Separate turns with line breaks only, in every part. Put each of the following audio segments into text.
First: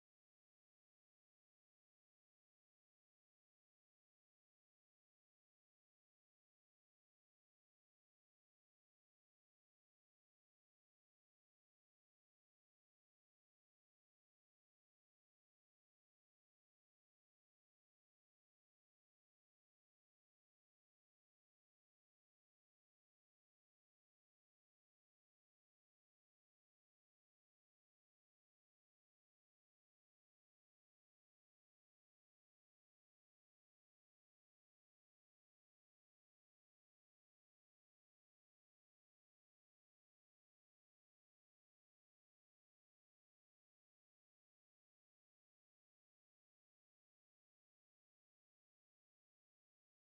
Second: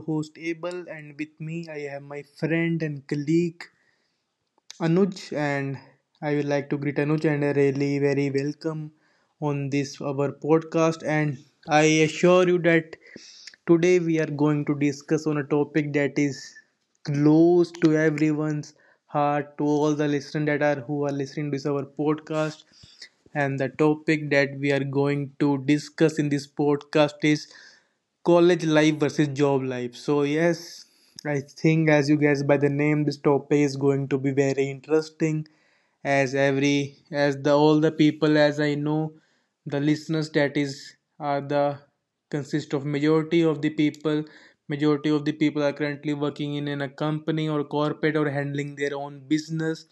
host Abel, and with me I have my friend and colleague. Anuj, and I would like to greet Anuj and really very welcome on this our podcast. And I assure you that today we are going to discuss on a topic that is close to everyone's heart, to all the listeners that are who are listening to this our podcast. And the topic that we are going to discuss in this podcast is college life versus job life. So, yes, I think as you guess by the name, this topic is going to be very interesting. As every, as the all the people as I know the listeners that is are the consist of majority of the people are currently working in a company or corporate or handling their own business,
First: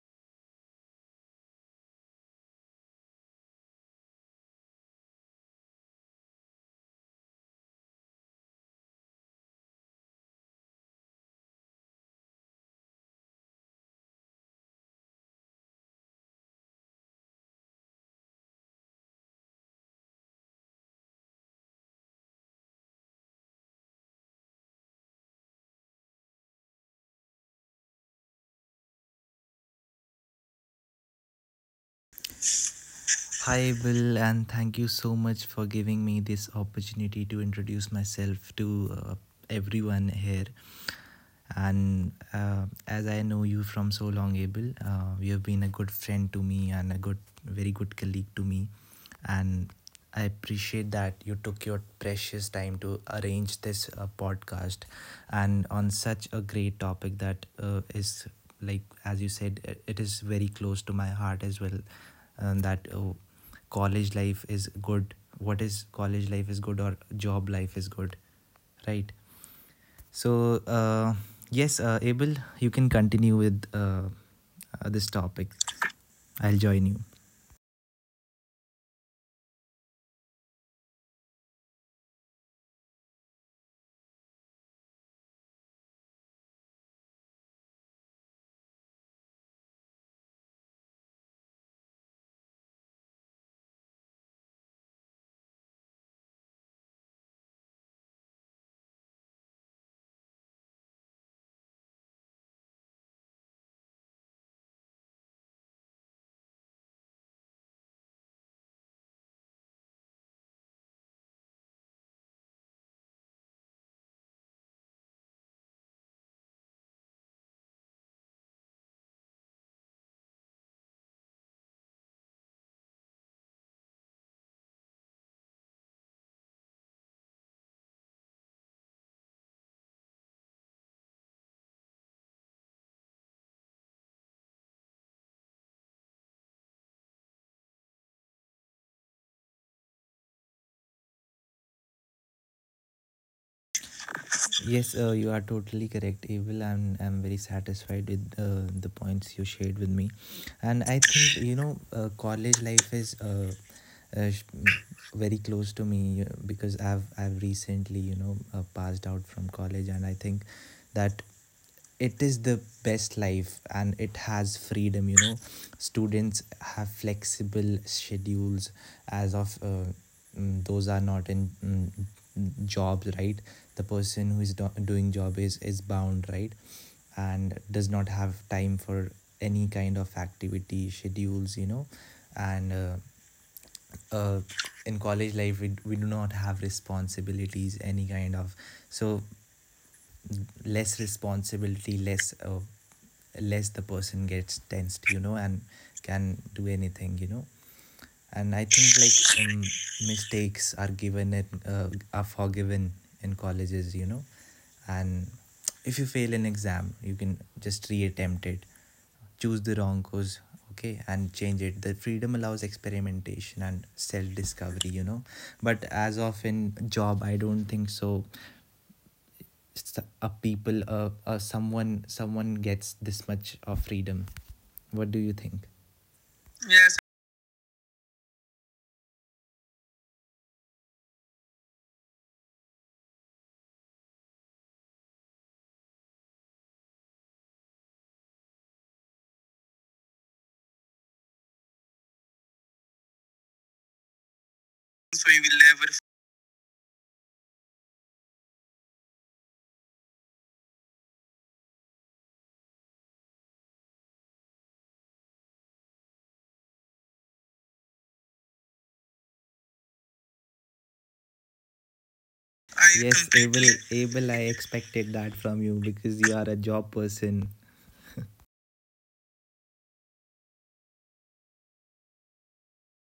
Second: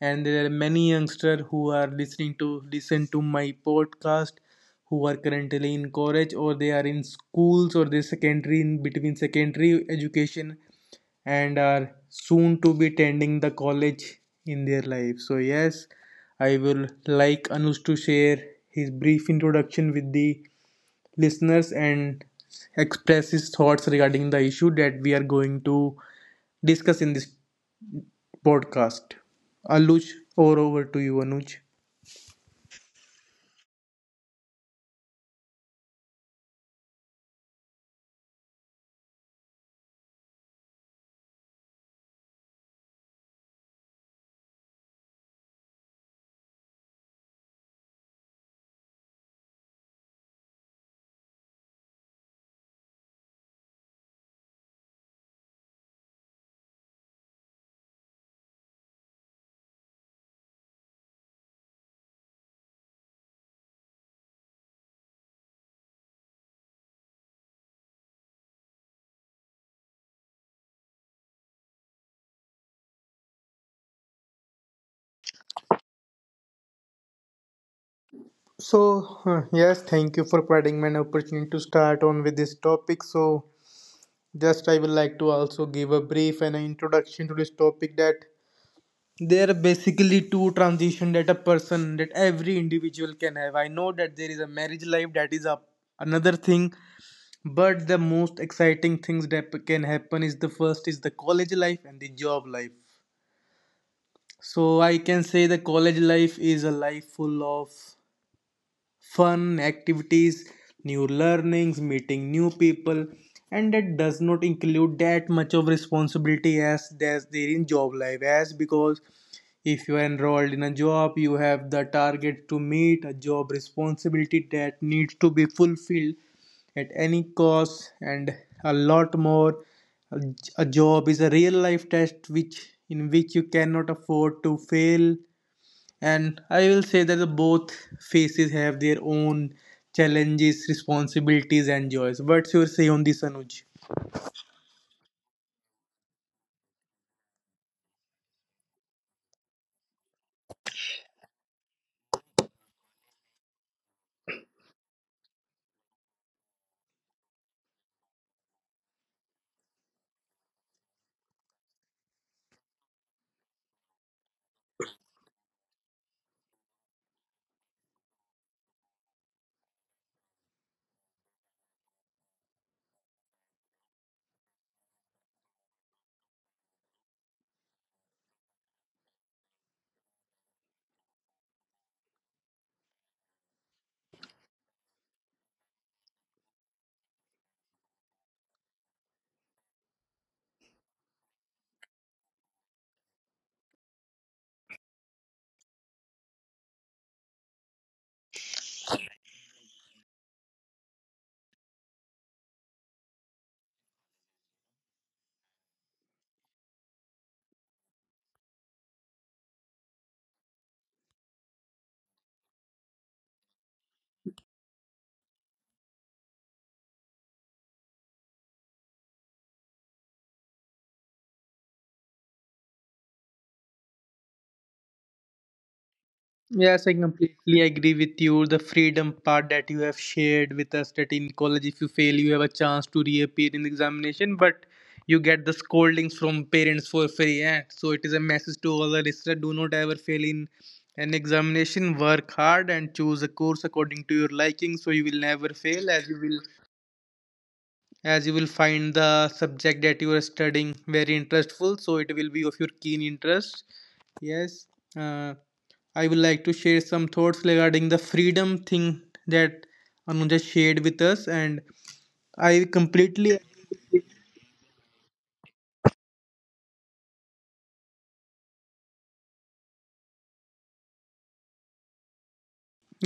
and there are many youngsters who are listen to my podcast, who are currently in college or they are in schools, or they secondary in between secondary education and are soon to be attending the college in their life. So, yes, I will like Anush to share his brief introduction with the listeners and express his thoughts regarding the issue that we are going to discuss in this podcast. Anush, or over to you, Anuj.
Hi, Will, and thank you so much for giving me this opportunity to introduce myself to everyone here. And as I know you from so long, Abel, you have been a good friend to me and a very good colleague to me. And I appreciate that you took your precious time to arrange this podcast and on such a great topic that is like, as you said, it is very close to my heart as well. That College life is good. What is college life is good or job life is good, right? So, uh, yes, Abel, you can continue with this topic. I'll join you.
So, yes, thank you for providing me an opportunity to start on with this topic. So, just I would like to also give a brief and an introduction to this topic, that there are basically two transition that a person that every individual can have. I know that there is a marriage life, that is another thing, but the most exciting things that can happen is the first is the college life and the job life. So I can say the college life is a life full of fun activities, new learnings, meeting new people, and that does not include that much of responsibility as there in job life, as because if you are enrolled in a job, you have the target to meet, a job responsibility that needs to be fulfilled at any cost, and a lot more. A job is a real life test which in which you cannot afford to fail. And I will say that the both phases have their own challenges, responsibilities and joys. What's your say on this, Anuj?
Yes, you are totally correct, Abel. I'm very satisfied with the points you shared with me. And I think, you know, college life is uh, sh- very close to me because I've recently, you know, passed out from college, and I think that it is the best life and it has freedom, you know. Students have flexible schedules as of those are not in jobs, right? The person who is doing job is bound, right, and does not have time for any kind of activity schedules, you know. And uh, in college life, we do not have responsibilities, any kind of. So less responsibility, less the person gets tensed, you know, and can do anything, you know. And I think, mistakes are given and are forgiven in colleges, you know. And if you fail an exam, you can just reattempt it, choose the wrong course, okay, and change it. The freedom allows experimentation and self discovery, you know. But as of in job, I don't think so s- a people someone gets this much of freedom. What do you think?
Yes, I
Yes,
completely agree with you. The freedom part that you have shared with us, that in college, if you fail, you have a chance to reappear in examination, but you get the scoldings from parents for free. Yeah. So it is a message to all the listeners, do not ever fail in an examination. Work hard and choose a course according to your liking so you will
so you
never
will never.
fail, as you will find the subject that you are studying very interestful, so it will be of your keen interest. Yes, uh, I would like to share some thoughts regarding the freedom thing that Anuja shared with us, and I
I yes
completely
completely. Abel, Abel, I expected that from you because you are a job person.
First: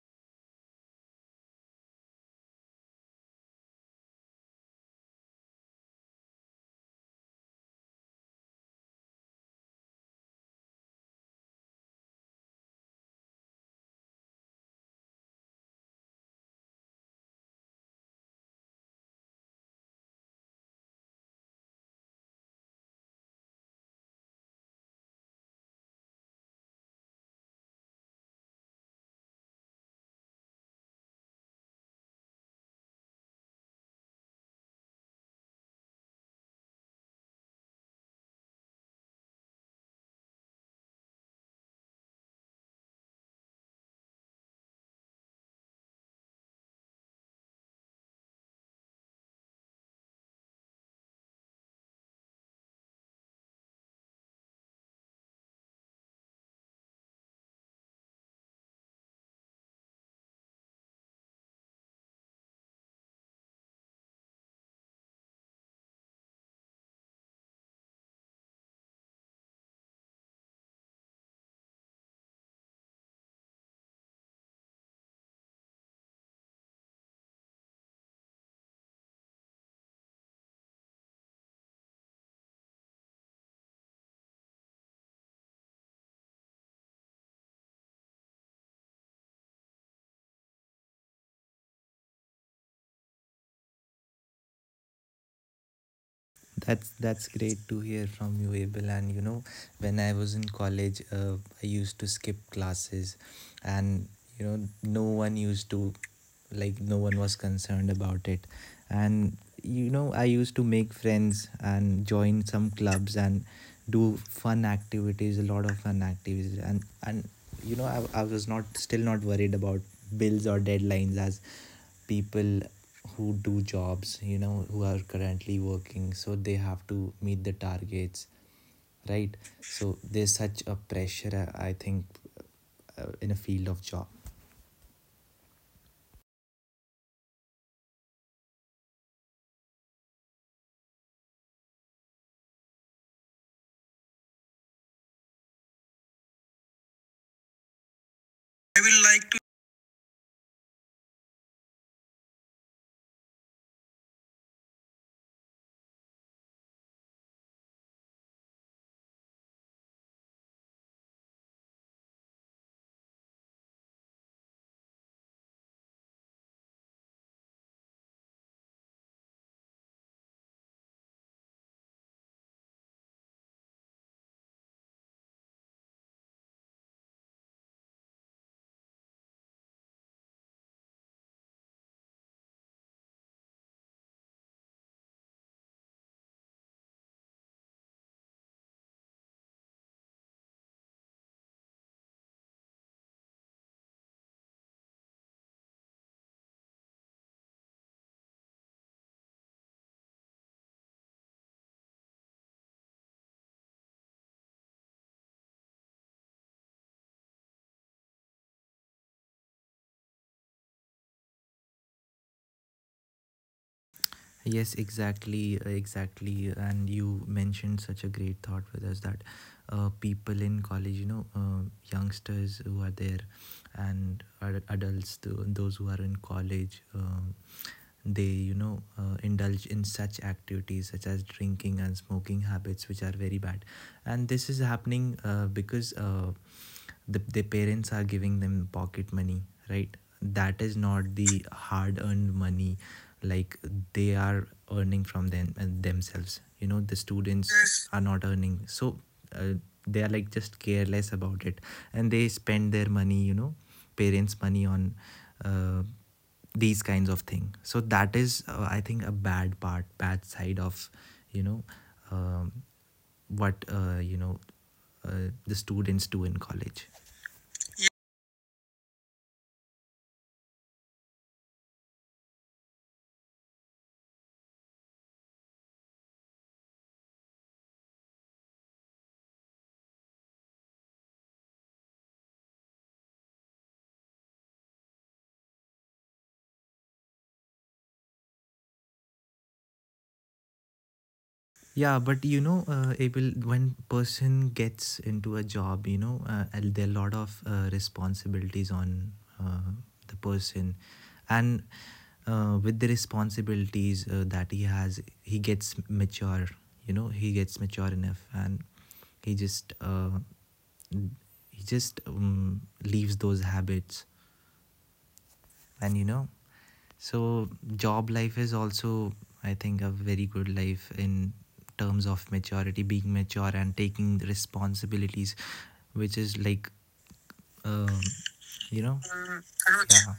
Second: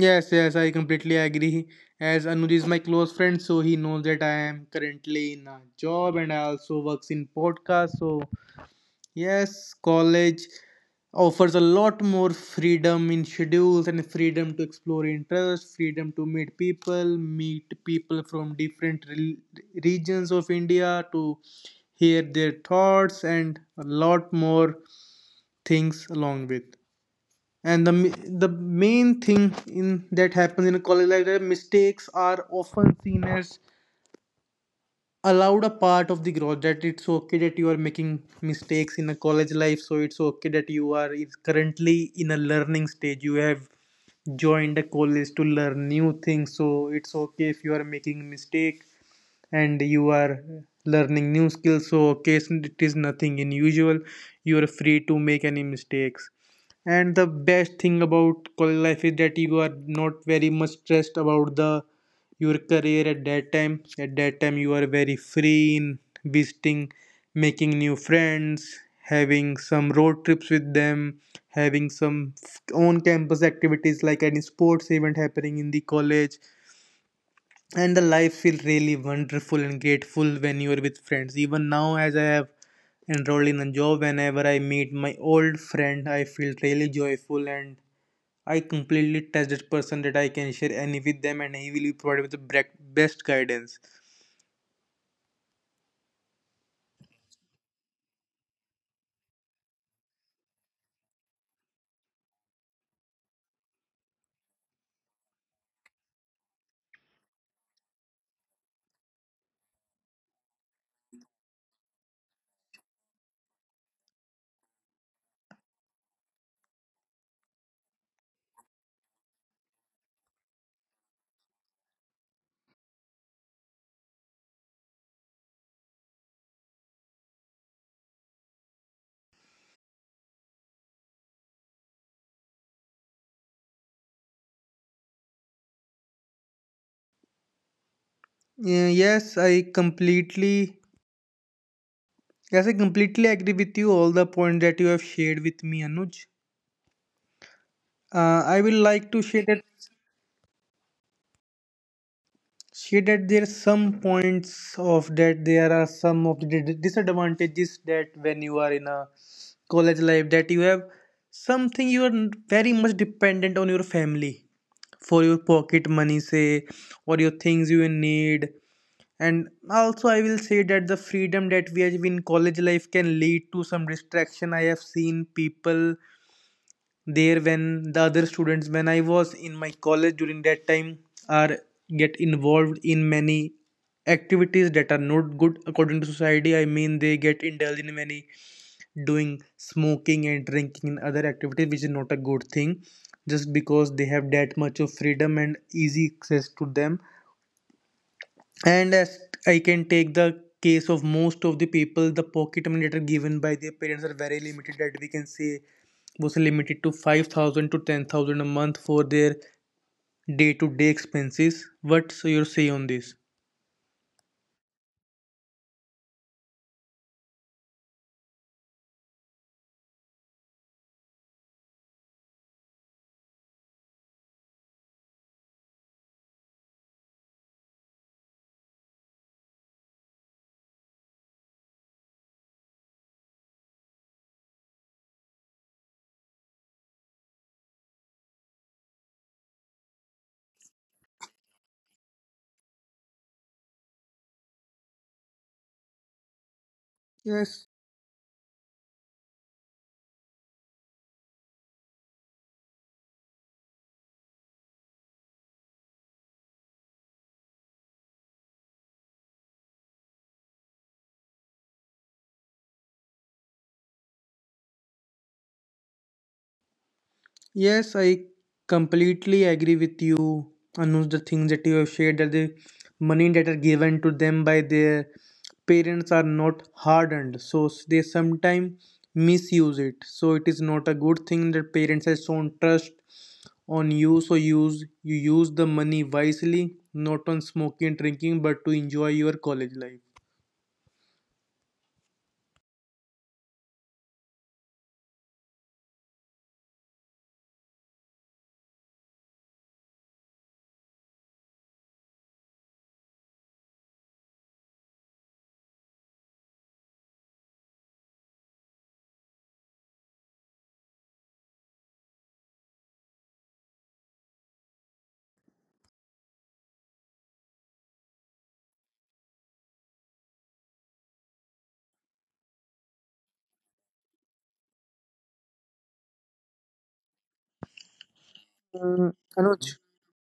yes, I completely agree. As Anuj is my close friend, so he knows that I am currently in a job and I also works in podcast. So yes, college offers a lot more freedom in schedules and freedom to explore interests, freedom to meet people from different regions of India to hear their thoughts and a lot more things along with. And the main thing in that happens in a college life, that mistakes are often seen as allowed a part of the growth. That it's okay that you are making mistakes in a college life, so it's okay that you are is currently in a learning stage. You have joined a college to learn new things, so it's okay if you are making mistake and you are learning new skills, so case it is nothing unusual. You are free to make any mistakes. And the best thing about college life is that you are not very much stressed about the your career at that time. At that time, you are very free in visiting, making new friends, having some road trips with them, having some on campus activities like any sports event happening in the college. And the life feels really wonderful and grateful when you are with friends. Even now, as I have enrolled in a job, whenever I meet my old friend, I feel really joyful, and I completely trust that person that I can share any with them, and he will be provided with the best guidance.
That's great to hear from you, Abel. And you know, when I was in college, I used to skip classes. And you know, no one used to, like, no one was concerned about it. And you know, I used to make friends and join some clubs and do fun activities, a lot of fun activities. And you know, I was not still not worried about bills or deadlines as people who do jobs, you know, who are currently working, so they have to meet the targets, right? So there's such a pressure. I think in a field of job.
Yeah, yes I completely agree with you all the points that you have shared with me, Anuj. I will
I
like to
will
share
like.
that She that there are some points of that there are some of the disadvantages, that when you are in a college life, that you have something, you are very much dependent on your family for your pocket money, say, or your things you need. And also I will say that the freedom that we have in college life can lead to some distraction. I have seen people there, when the other students, when I was in my college during that time, are get involved in many activities that are not good according to society. I mean, they get indulged in many doing smoking and drinking and other activities which is not a good thing, just because they have that much of freedom and easy access to them. And as I can take the case of most of the people, the pocket money that are given by their parents are very limited, that we can say was limited to 5,000 to 10,000 a month for their day to day expenses. What's your say on this?
Yes, exactly, exactly. And you mentioned such a great thought with us that people in college, you know, youngsters who are there and adults, those who are in college, they, you know, indulge in such activities such as drinking and smoking habits, which are very bad. And this is happening because the, their parents are giving them pocket money, right, that is not the hard earned money, like, they are earning from them themselves, you know. The
Yes,
students are not earning, so uh, they are like just careless about it, and they spend their money, you know, parents money on uh, these kinds of thing. So that is I think a bad part, bad side of, you know, um, what, you know, the students do in college.
Yes, I completely agree with you, Anuj. The things that you have shared, that the money that are given to them by their parents are not hardened, so they sometimes misuse it. So it is not a good thing, that parents have shown trust on you. So use the money wisely, not on smoking and drinking, but to enjoy your college life.
Yeah, but you know, Abel, when person gets into a job, you know, and there are a lot of responsibilities on uh, the person, and with the responsibilities that he has, he gets mature. You know, he gets mature enough, and he just uh, he just leaves those habits, and you know, so job life is also, I think, a very good life in terms of maturity, being mature, and taking the responsibilities, which is like, um, you
Mm,
know.
Anuj,
Mm, yeah.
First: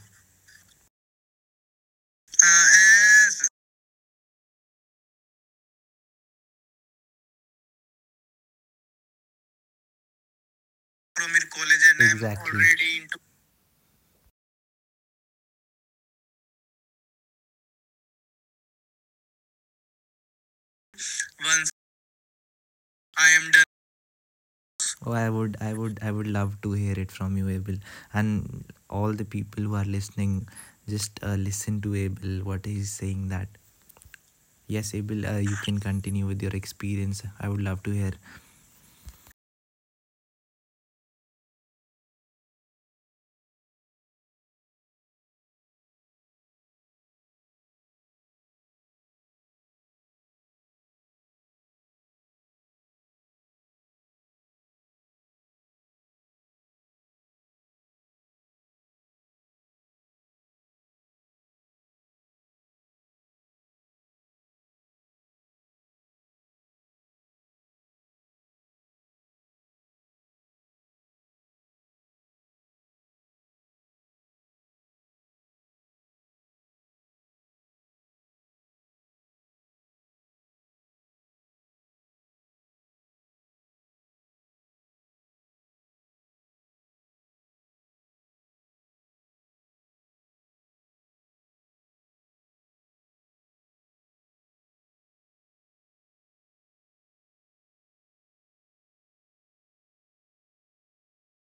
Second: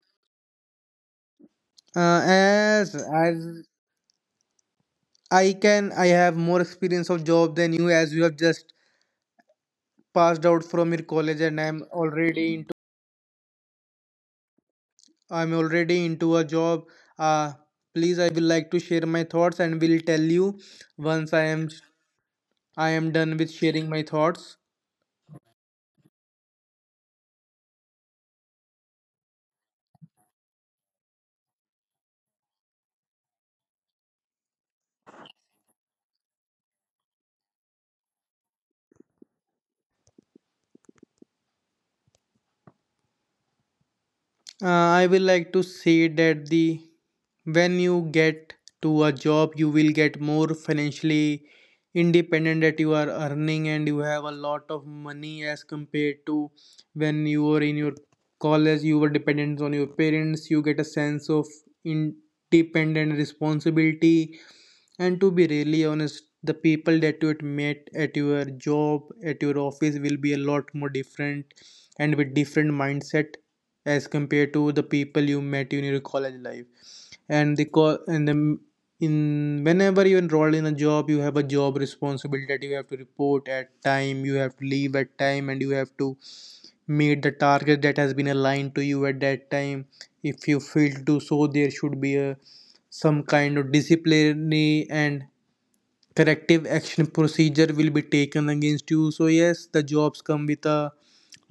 Uh, as
As
as I can, I have more experience of job than you, as you have just passed out from your
From
college,
your
and
college and I'm exactly already into
I'm already into a job. Uh, Please, I will like to share my thoughts and will tell you once
once
I am
I
done with
am done.
sharing my thoughts.
Oh, I would love to hear it from you, Abel, and all the people who are listening. Just listen to Abel. What he's saying that yes, Abel, you can continue with your experience. I would love to hear.
Uh, I will like to say that the when you get to a job, you will get more financially independent, that you are earning and you have a lot of money as compared to when you were in your college, you were dependent on your parents. You get a sense of independent responsibility. And to be really honest, the people that you had met at your job, at your office, will be a lot more different and with different mindset as compared to the people you met in your college life. And the in whenever you enroll in a job, you have a job responsibility, that you have to report at time, you have to leave at time, and you have to meet the target that has been aligned to you at that time. If you fail to do so, there should be a some kind of disciplinary and corrective action procedure will be taken against you. So yes, the jobs come with a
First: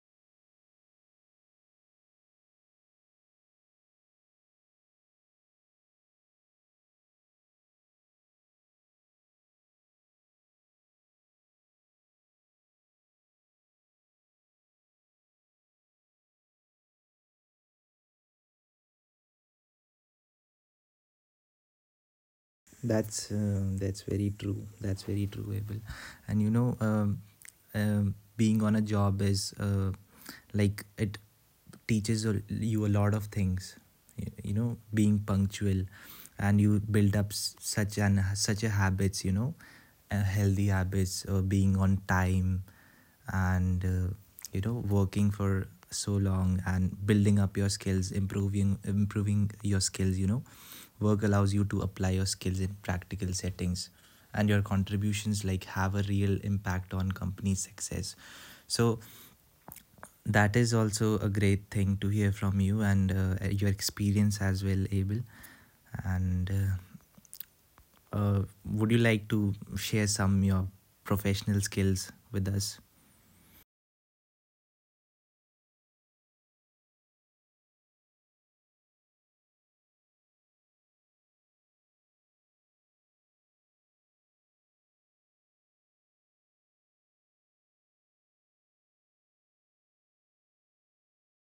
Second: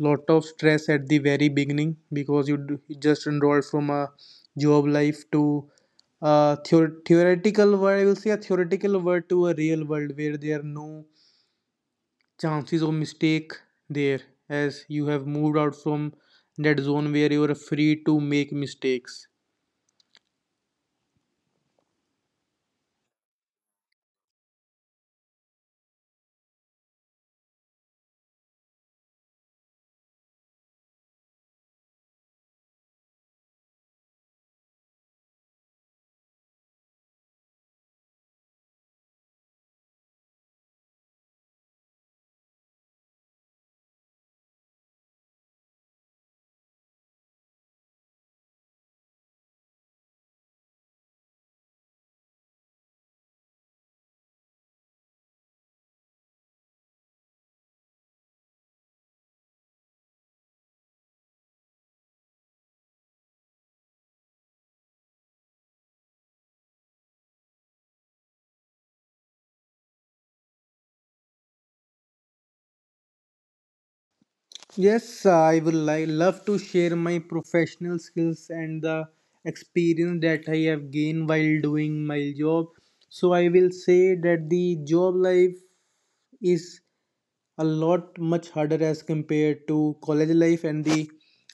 lot of stress at the very beginning, because you just enrolled from a job life to a theoretical world, I will say a theoretical world to a real world where there are no chances of mistake there, as you have moved out from that zone where you are free to make mistakes.
That's very true. Abel. And you know, being on a job is like it teaches you a lot of things. You know, being punctual, and you build up such an such a habits. You know, healthy habits, being on time, and you know, working for so long and building up your skills, improving your skills, you know. Work allows you to apply your skills in practical settings, and your contributions like have a real impact on company success. So that is also a great thing to hear from you, and your experience as well, Abel. And would you like to share some your professional skills with us?
Yes, I will like love to share my professional skills and the experience that I have gained while doing my job. So I will say that the job life is a lot much harder as compared to college life, and the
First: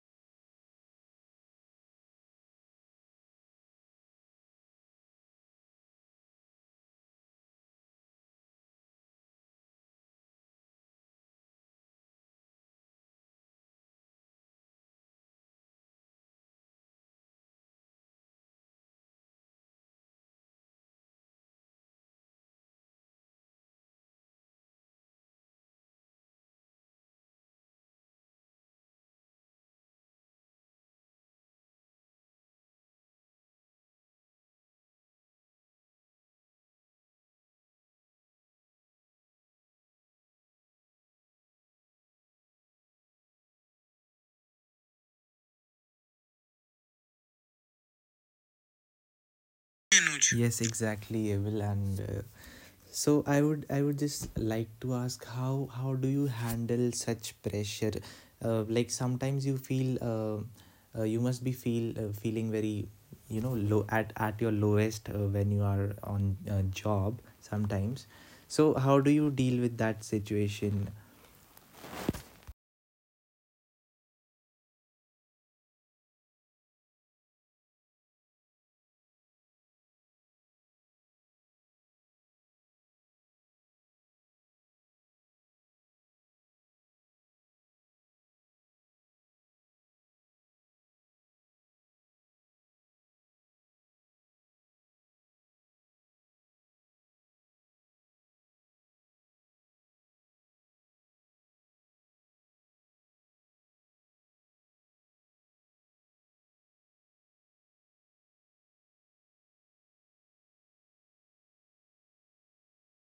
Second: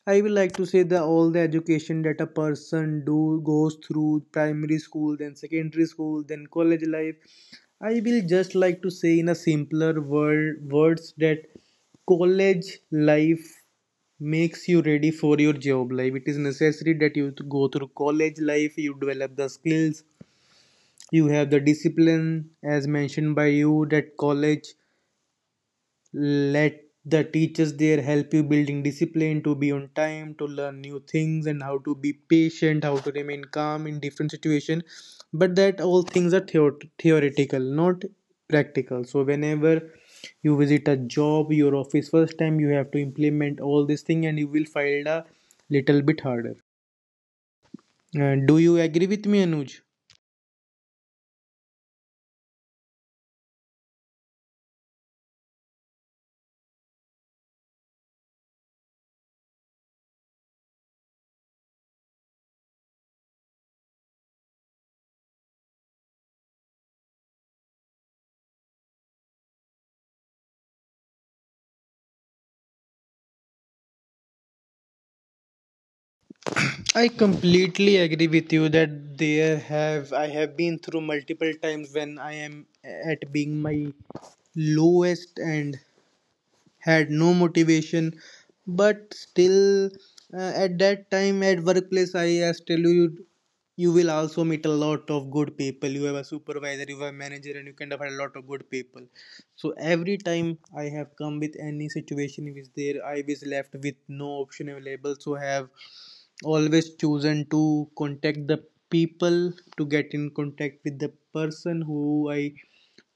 I will like to say that all the education that a person do goes through primary school, then secondary school, then college life. I will just like to say in a simpler words that college life makes you ready for your job life. It is necessary that you go through college life, you develop the skills, you have the discipline, as mentioned by you, that college let the teachers there help you building discipline to be on time, to learn new things, and how to be patient, how to remain calm in different situation. But that all things are theoretical, not practical. So whenever you visit a job, your office first time, you have to implement all this thing, and you will find a little bit harder. Do you agree with me, Anuj?
Anuj. Yes, exactly, Evil. And so I would just like to ask, how do you handle such pressure? Like, sometimes you feel you must be feel, feeling very, you know, low at your lowest when you are on a job sometimes. So how do you deal with that situation?
I completely agree with you that there have I have been through multiple times when I am at being my lowest and had no motivation, but still, at that time at workplace, I as tell you, you will also meet a lot of good people. You have a supervisor, you have a manager, and you kind of have a lot of good people. So every time I have come with any situation which there I was left with no option available, so I have always chosen to contact the people to get in contact with the person who I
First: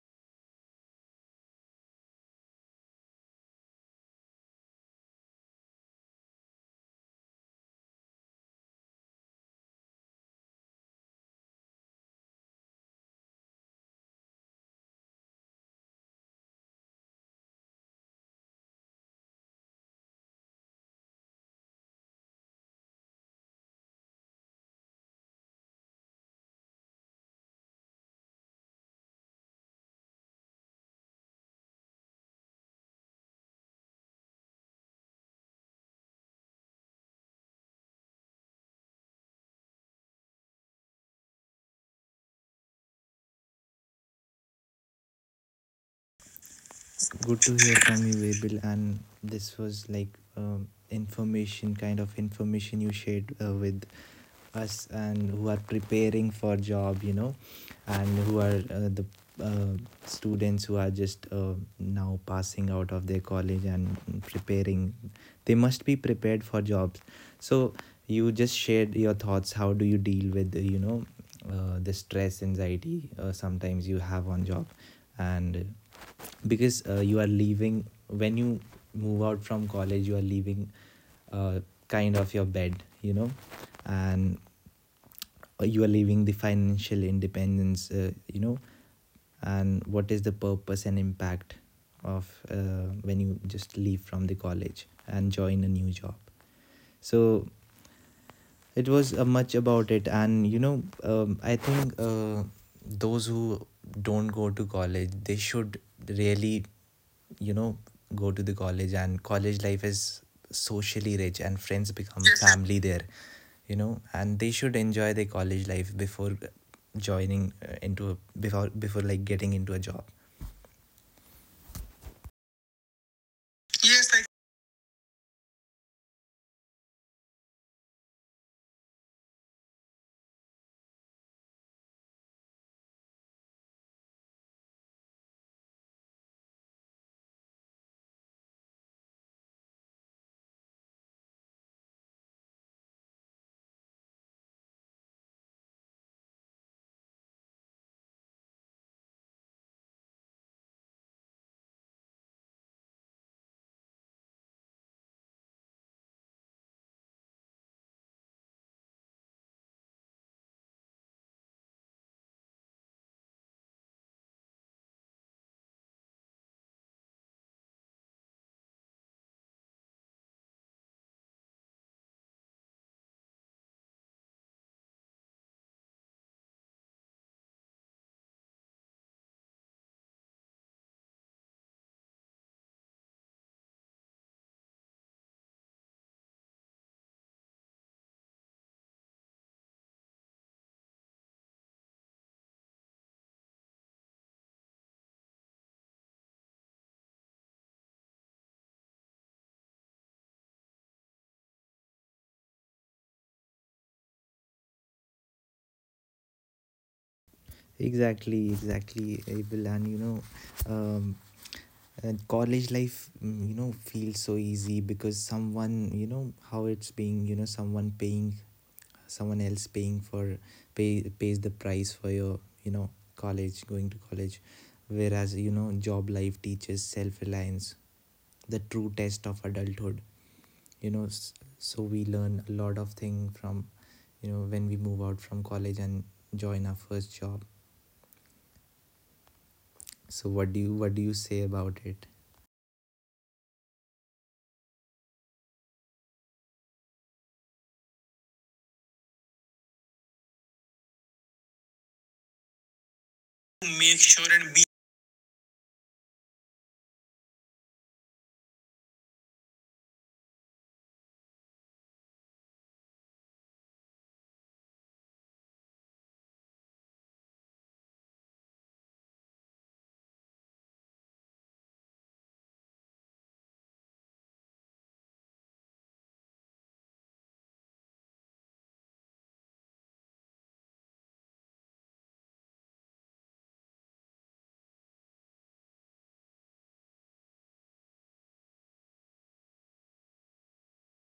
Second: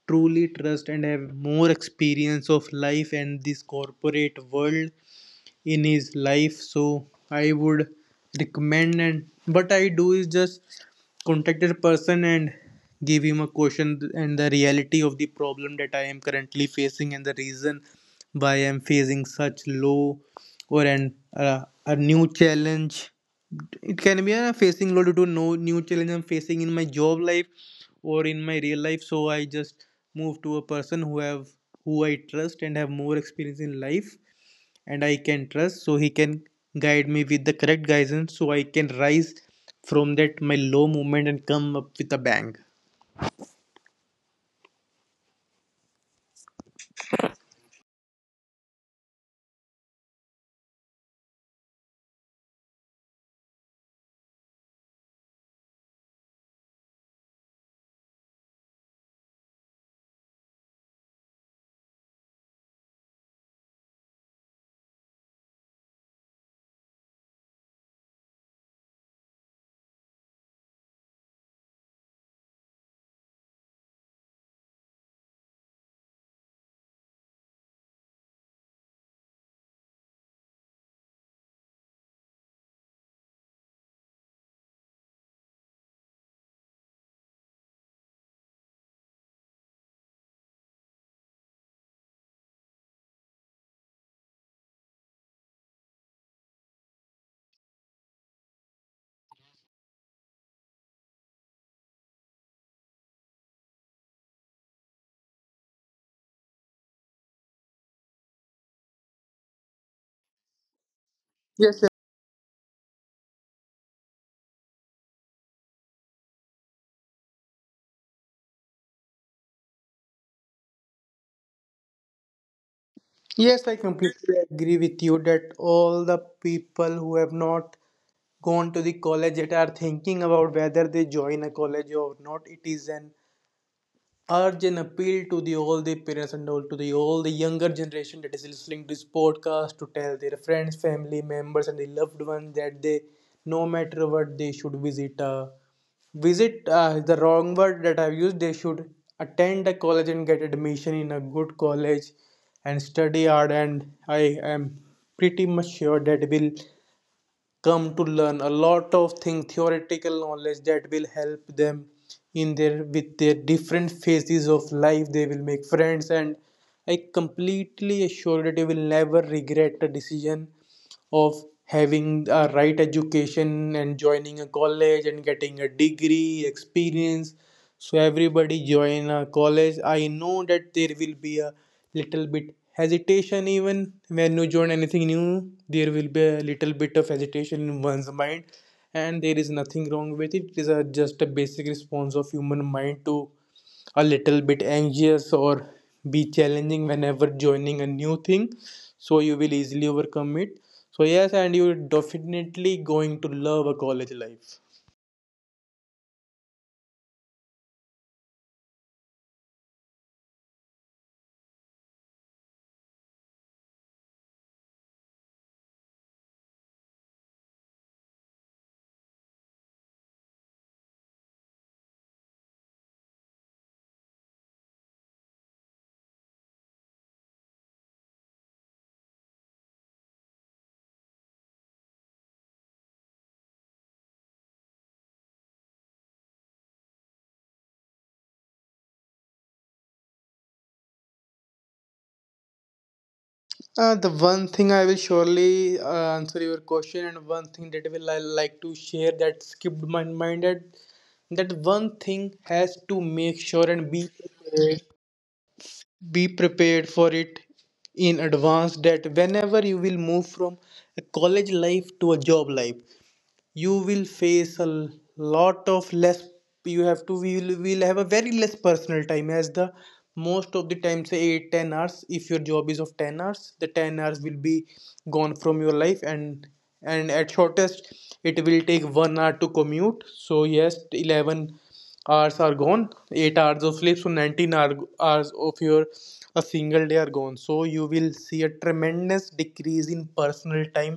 truly trust and have more experience of life and this corporate world in his life. So I would recommend, and what I do is just contact a person and give him a question and the reality of the problem that I am currently facing and the reason why I am facing such low or an a new challenge. It can be a facing low due to no new challenge I'm facing in my job life or in my real life. So I just move to a person who have who I trust and have more experience in life and I can trust, so he can guide me with the correct guidance so I can rise from that my low moment and come up with a bang.
Good to hear from you, Abel. And this was like, information, kind of information you shared with us, and who are preparing for job, you know, and who are the uh, students who are just now passing out of their college and preparing. They must be prepared for jobs. So you just shared your thoughts. How do you deal with you know, the stress, anxiety sometimes you have on job, and because you are leaving when you move out from college, you are leaving uh, kind of your bed, you know, and you are leaving the financial independence, you know, and what is the purpose and impact of when you just leave from the college and join a new job. So it was much about it, and you know, I think those who don't go to college, they should really, you know, go to the college. And college life is socially rich, and
Yes, sir.
friends become family there, you know, and they should enjoy their college life before joining into a, before before like getting into a job.
Yes, I
Yes,
completely agree with you that all the people who have not gone to the college yet are thinking about whether they join a college or not. It is an urgent appeal to the all the parents and all to the all the younger generation that is listening to this podcast to tell their friends, family members, and the loved ones that they, no matter what, they should visit a visit, the wrong word that I've used. They should attend the college and get admission in a good college and study hard. And I am pretty much sure that will come to learn a lot of things, theoretical knowledge that will help them in their, with their different phases of life. They will make friends, and I completely assure that you will never regret the decision of having a right education and joining a college and getting a degree experience. So everybody join a college. I know that there will be a little bit hesitation even when you join anything new. There will be a little bit of hesitation in one's mind, and there is nothing wrong with it. It is a, just a basic response of human mind to a little bit anxious or be challenging whenever joining a new thing, so you will easily overcome it. So yes, and you're definitely going to love a college life.
exactly, Abel. And you know, um, and college life, you know, feels so easy because someone, you know, how it's being, you know, someone else paying for pays the price for your, you know, college, going to college, whereas, you know, job life teaches self-reliance, the true test of adulthood, you know. So we learn a lot of thing from, you know, when we move out from college and join our first job. So what do you say about it?
The one thing I will surely answer your question, and one thing that will I like to share that skipped my mind, that one thing has to make sure and
Make sure and be.
be prepared for it in advance. That whenever you will move from a college life to a job life, you will face a lot of less. You have to, we will, we'll have a very less personal time, as the most of the time, say 8 10 hours, if your job is of 10 hours, the 10 hours will be gone from your life. And at shortest, it will take 1 hour to commute, so yes, 11 hours are gone, 8 hours of sleep, so 19 hours of your a single day are gone, so you will see a tremendous decrease in personal time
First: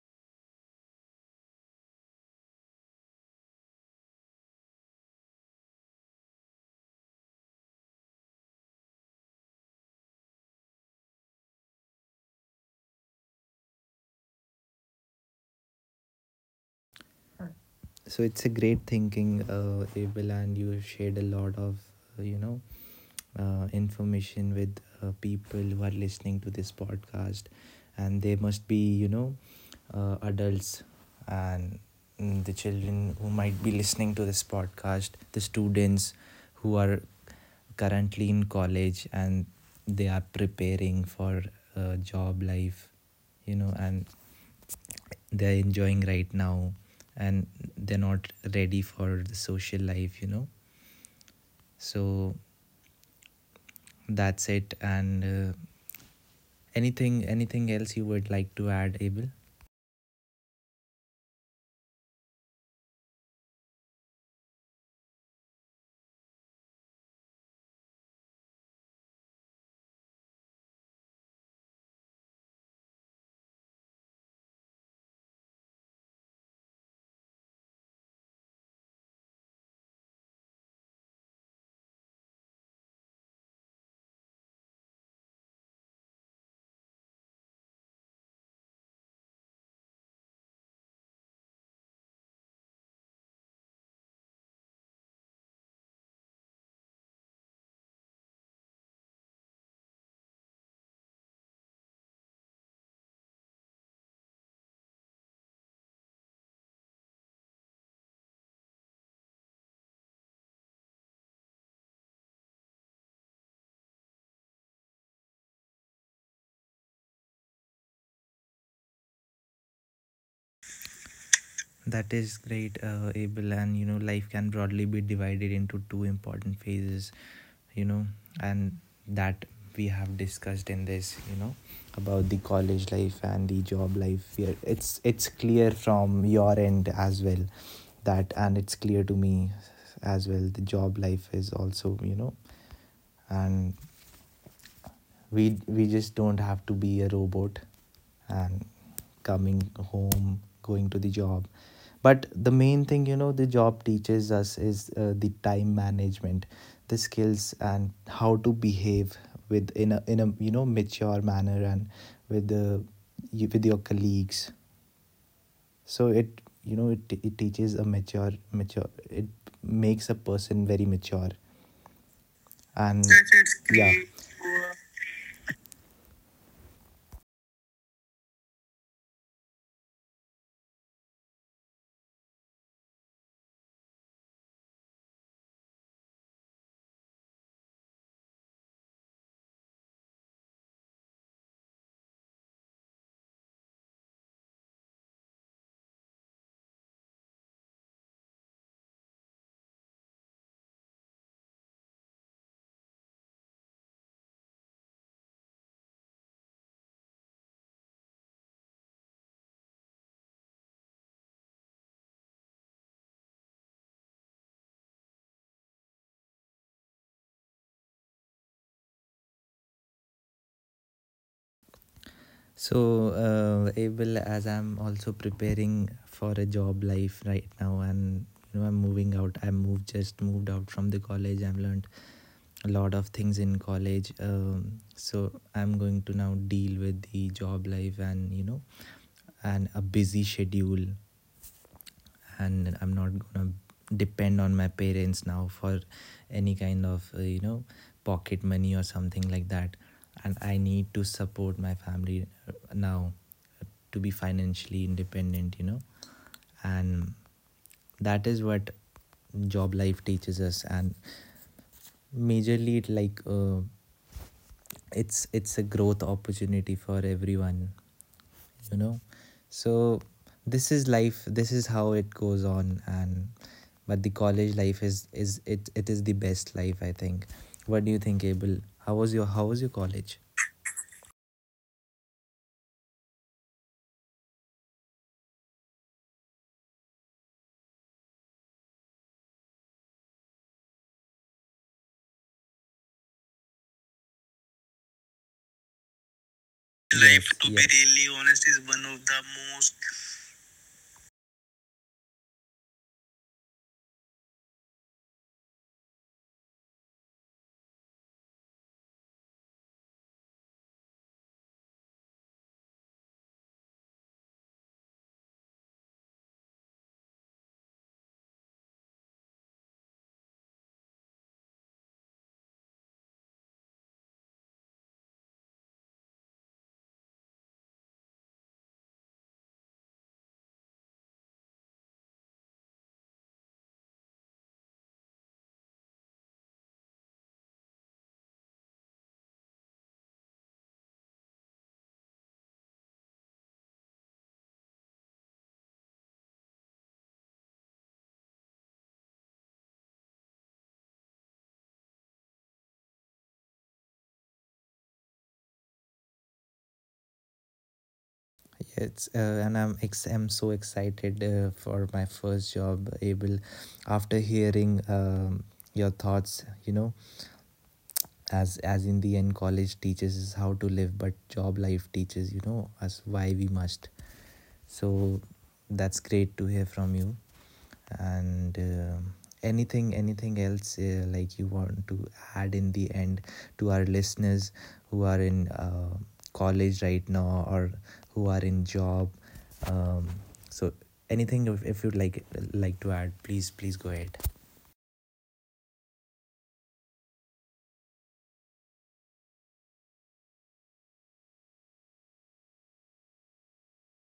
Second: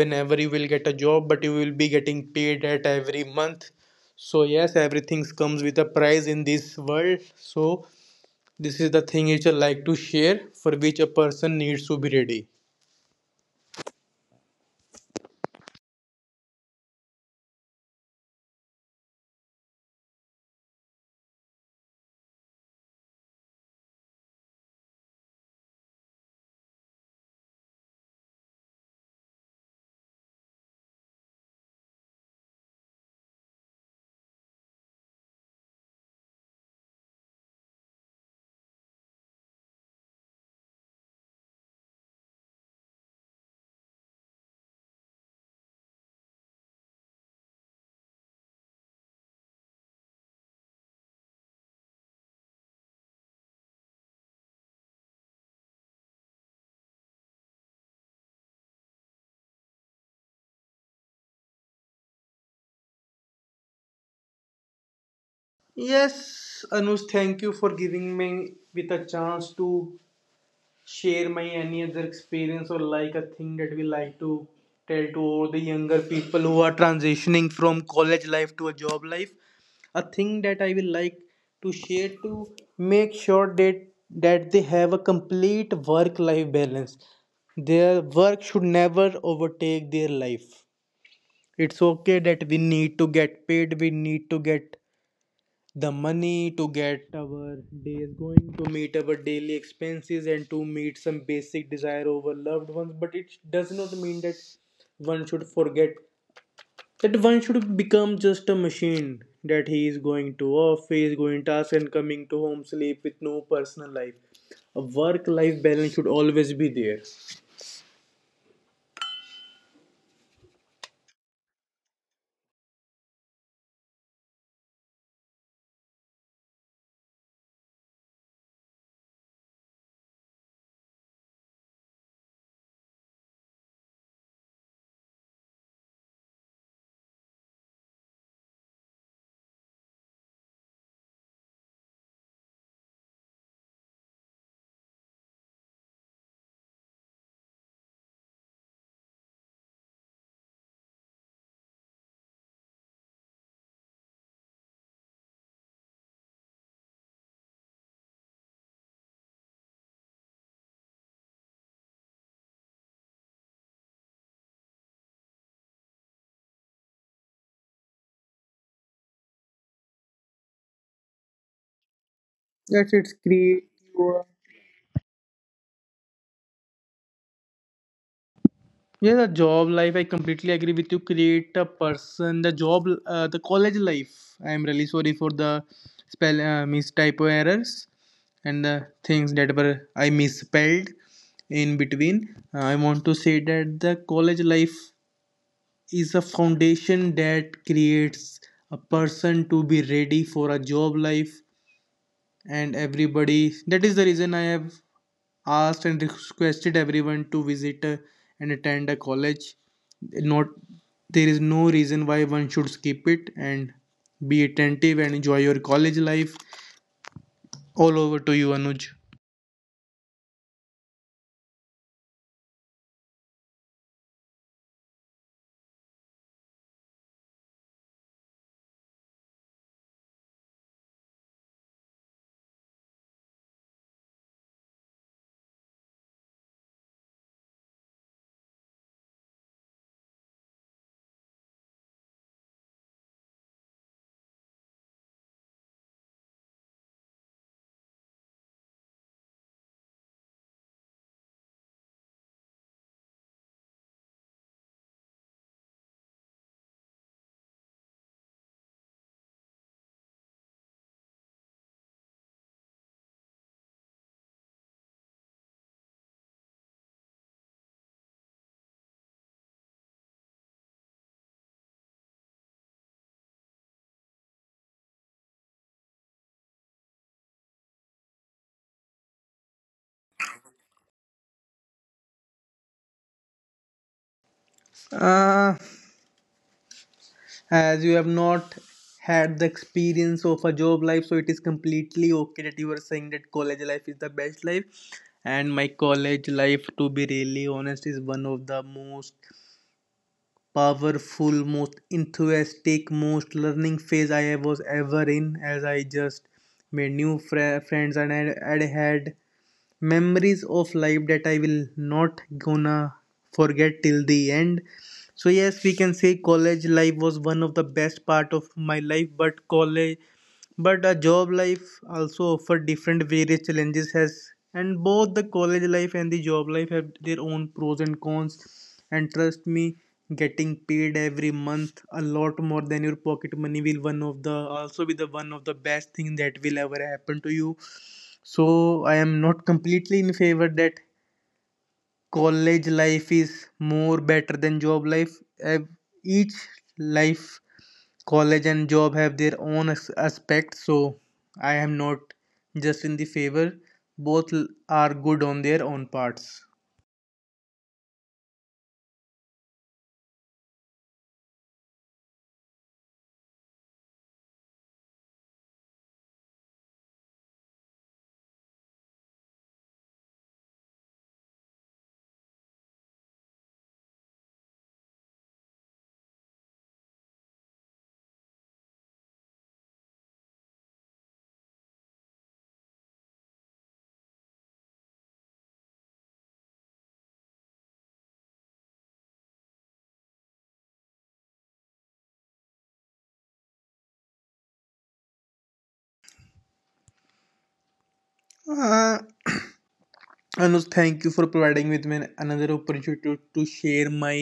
whenever you will get a job, but you will be getting paid at every month. So yes, everything comes with a price in this world, so this is the thing which I like to share, for which a person needs to be ready.
So it's a great thinking, Abel, and you shared a lot of, you know, information with people who are listening to this podcast. And they must be, you know, adults, and the children who might be listening to this podcast, the students who are currently in college, and they are preparing for job life, you know. And they're enjoying right now, and they're not ready for the social life, you know. So that's it. And anything, else you would like to add, Abel?
Yes, Anush, thank you for giving me with a chance to share my any other experience or like a thing that we like to tell to all the younger people who are transitioning from college life to a job life. A thing that I will like to share, to make sure that they have a complete work life balance. Their work should never overtake their life. It's okay that we need to get paid, we need to get the money to get our days going, to meet our daily expenses, and to meet some basic desire over loved ones. But it does not mean that one should forget that one should become just a machine that he is going to office, going task, and coming to home sleep with no personal life. A work life balance should always be there.
That is great, Abel. And you know, life can broadly be divided into two important phases. You know, and that we have discussed in this. You know, about the college life and the job life. Yeah, it's clear from your end as well that, and it's clear to me as well. The job life is also, you know, and we just don't have to be a robot and coming home, going to the job, but the main thing, you know, the job teaches us is the time management, the skills, and how to behave with, in a, in a, you know, mature manner, and with the, with your colleagues. So it, you know, it teaches a mature, it makes a person very mature.
Yes, it's
And
create.
yeah.
Yeah, the job life, I completely agree with you. Create a person, the job, the college life. I'm really sorry for the spell mistypo errors and the things that were I misspelled in between. I want to say that the college life is a foundation that creates a person to be ready for a job life. And everybody, that is the reason I have asked and requested everyone to visit and attend a college. Not, there is no reason why one should skip it, and be attentive and enjoy your college life. All over to you, Anuj.
So, Abel, as I'm also preparing for a job life right now, and you know, I'm moving out. I moved just moved out from the college. I've learned a lot of things in college. So I'm going to now deal with the job life, and you know, and a busy schedule. And I'm not gonna depend on my parents now for any kind of you know, pocket money or something like that. And I need to support my family now. uh, to be financially independent, you know. And that is what job life teaches us. And majorly it, it's a growth opportunity for everyone, you know. So this is life, this is how it goes on. And but the college life is it it is the best life, I think. What do you think, Abel? How was your college
Uh, as you have not had the experience of a job life, so it is completely okay that you are saying that college life is the best life. And my college life, to be
life?
really
Yes, to be
honest, is one
really
of
honest,
the
is one
most
of the most.
powerful, most enthusiastic, most learning phase I was ever in, as I just made new friends and I had memories of life that I will not gonna forget till the end. So yes, we can say college life was one of the best part of my life, but college, but a job life also offer different various challenges has, and both the college life and the job life have their own pros and cons. And trust me, getting paid every month a lot more than your pocket money will one of the also be the one of the best thing that will ever happen to you. So I am not completely in favor that college life is more better than job life. Each life, college and job, have their own aspects, so I am not just in the favor. Both are good on their own parts.
Yes, and I'm so excited for my first job, Abel. After hearing, your thoughts, you know, as in the end, college teaches us how to live, but job life teaches, you know, us why we must. So that's great to hear from you. And anything, else like you want to add in the end to our listeners who are in college right now or who are in job. Um, so anything, if you'd like to add, please, go ahead.
Uh, anuj, thank you for providing with me another opportunity to share my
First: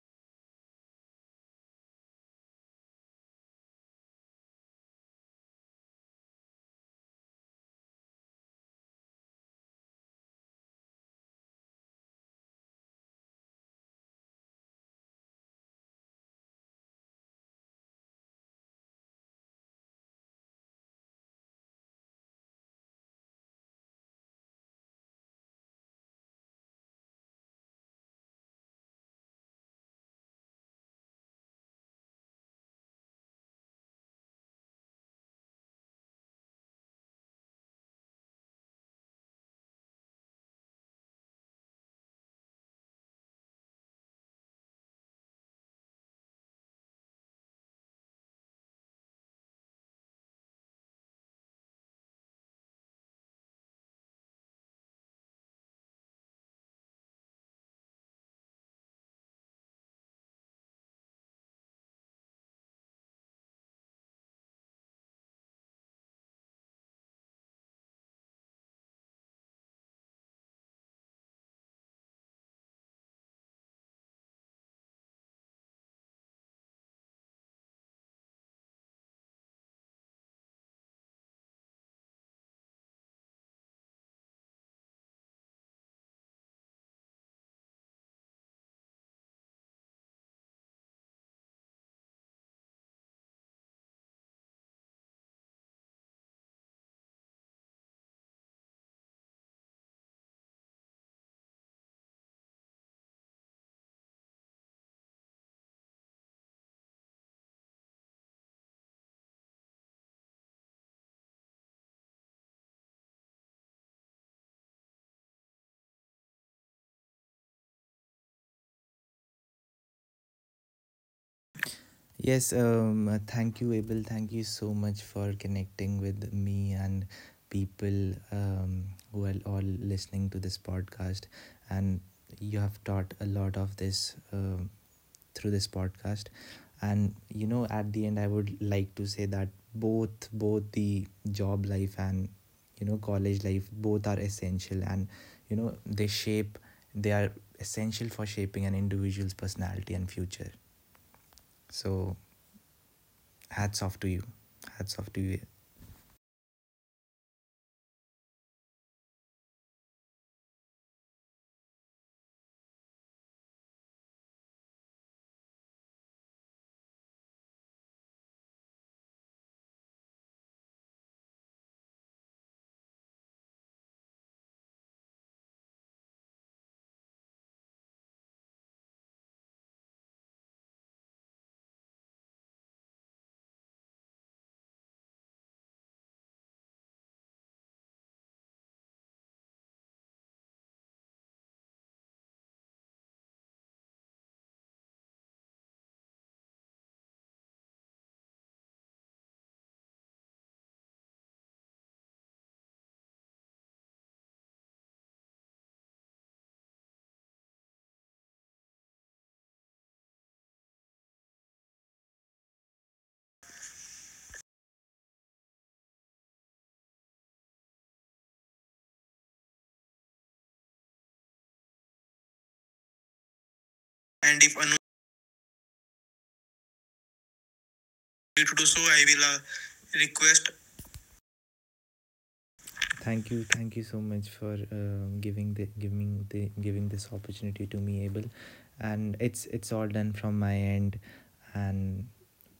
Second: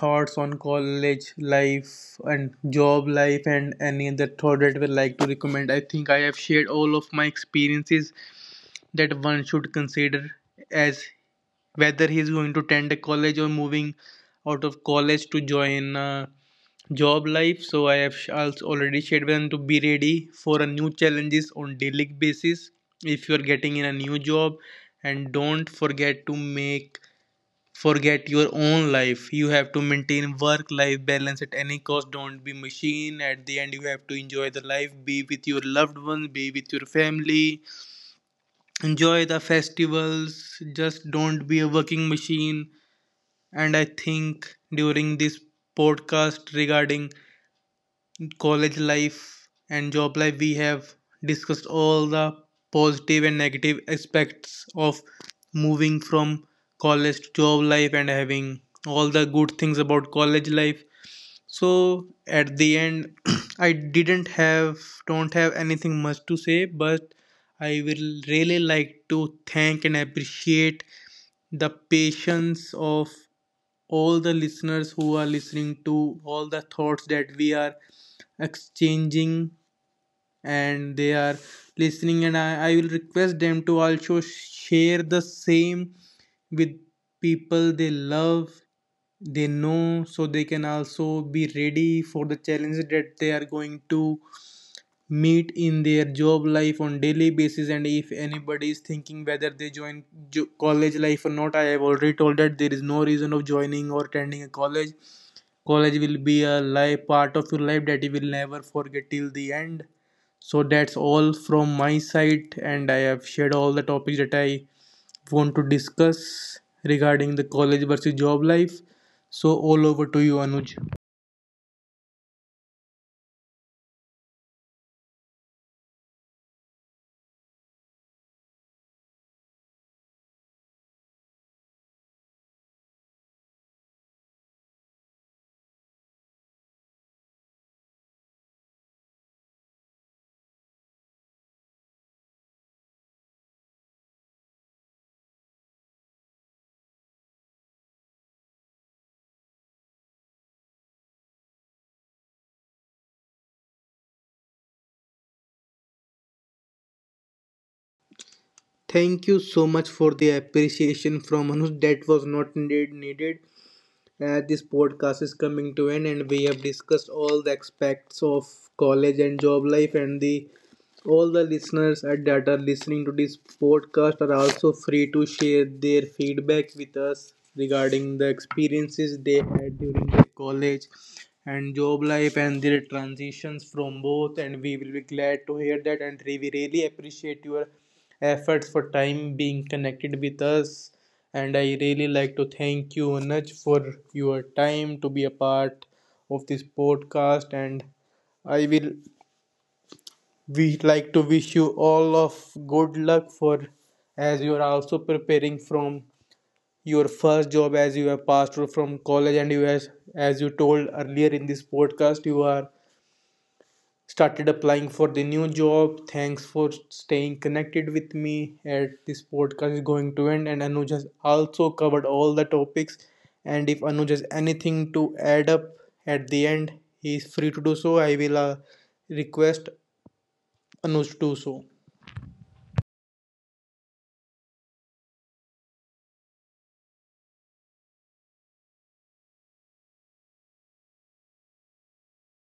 thoughts on college life and job life. And any other thought that I would like to recommend, I think I have shared all of my experiences that one should consider as whether he is going to attend a college or moving out of college to join a job life. So I have also already shared with them to be ready for a new challenges on daily basis. If you are getting in a new job, and don't forget to make forget your own life. You have to maintain work life balance at any cost. Don't be machine at the end. You have to enjoy the life, be with your loved ones, be with your family, enjoy the festivals. Just don't be a working machine. And I think during this podcast regarding college life and job life, we have discussed all the positive and negative aspects of moving from college to job life and having all the good things about college life. So at the end, I didn't have, don't have anything much to say, but I will really like to thank and appreciate the patience of all the listeners who are listening to all the thoughts that we are exchanging, and they are listening. And I will request them to also share the same with people they love, they know, so they can also be ready for the challenges that they are going to meet in their job life on daily basis. And if anybody is thinking whether they join college life or not, I have already told that there is no reason of joining or attending a college. College will be a life part of your life that you will never forget till the end. So that's all from my side, and I have shared all the topics that I want to discuss regarding the college versus job life. So, all over to you, Anuj.
Yes, thank you, Abel. Thank you so much for connecting with me and people, who are all listening to this podcast. And you have taught a lot of this, through this podcast. And you know, at the end, I would like to say that both the job life and, you know, college life, both are essential, and you know, they are essential for shaping an individual's personality and future. So hats off to you. Hats off to you.
Thank you so much for the appreciation from Anuj. That was not indeed needed. This podcast is coming to an end, and we have discussed all the aspects of college and job life and the all the listeners at that are listening to this podcast are also free to share their feedback with us regarding the experiences they had during their college and job life and their transitions from both. And we will be glad to hear that, and we really appreciate your efforts for time being connected with us. And I really like to thank you, Anuj, for your time to be a part of this podcast. And I will we like to wish you all of good luck for, as you are also preparing from your first job, as you have passed through from college. And you, as you told earlier in this podcast, you are started applying for the new job. Thanks for staying connected with me at this podcast is going to end. And Anuj has also covered all the topics, and if Anuj has
And if unable
anything to add up at the end, he is free to do so. I will
to do so, I will,
request
request.
Anuj to do so.
Thank you. Thank you so much for giving the, giving this opportunity to me, Abel. And it's all done from my end. And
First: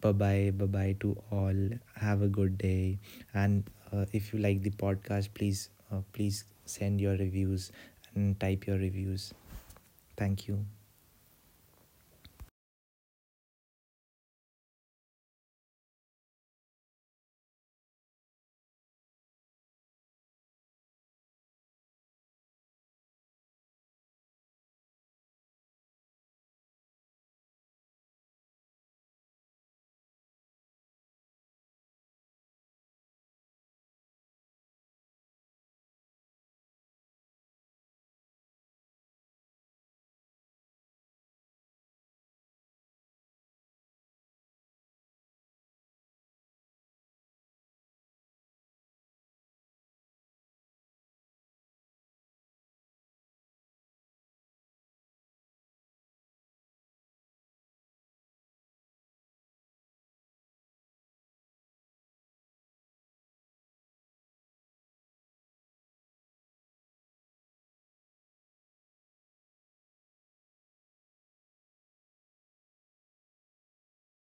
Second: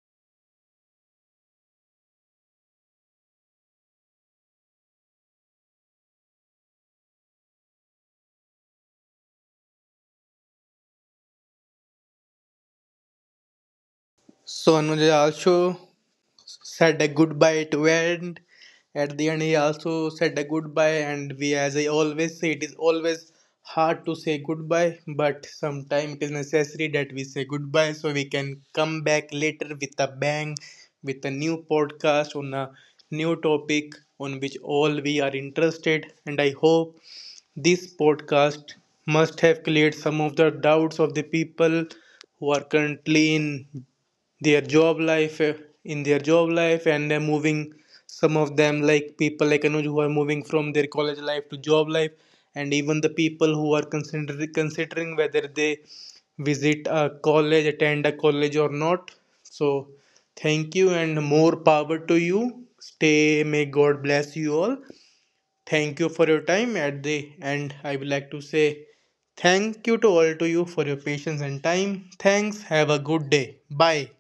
bye bye, to all. Have a good day. And if you like the podcast, please, uh, please send your reviews and type your reviews. Thank you.
So Anuj also said a goodbye to end. At the end, he also said a goodbye, and we, as I always say, it is always hard to say goodbye, but sometimes it is necessary that we say goodbye so we can come back later with a bang, with a new podcast on a new topic on which all we are interested. And I hope this podcast must have cleared some of the doubts of the people who are currently in their job life and they're moving. Some of them, like people like Anuj, who are moving from their college life to job life, and even the people who are considering whether they visit a college, attend a college or not. So thank you, and more power to you. Stay, may god bless you all. Thank you for your time. At the end, I would like to say thank you to all to you for your patience and time. Thanks. Have a good day. Bye.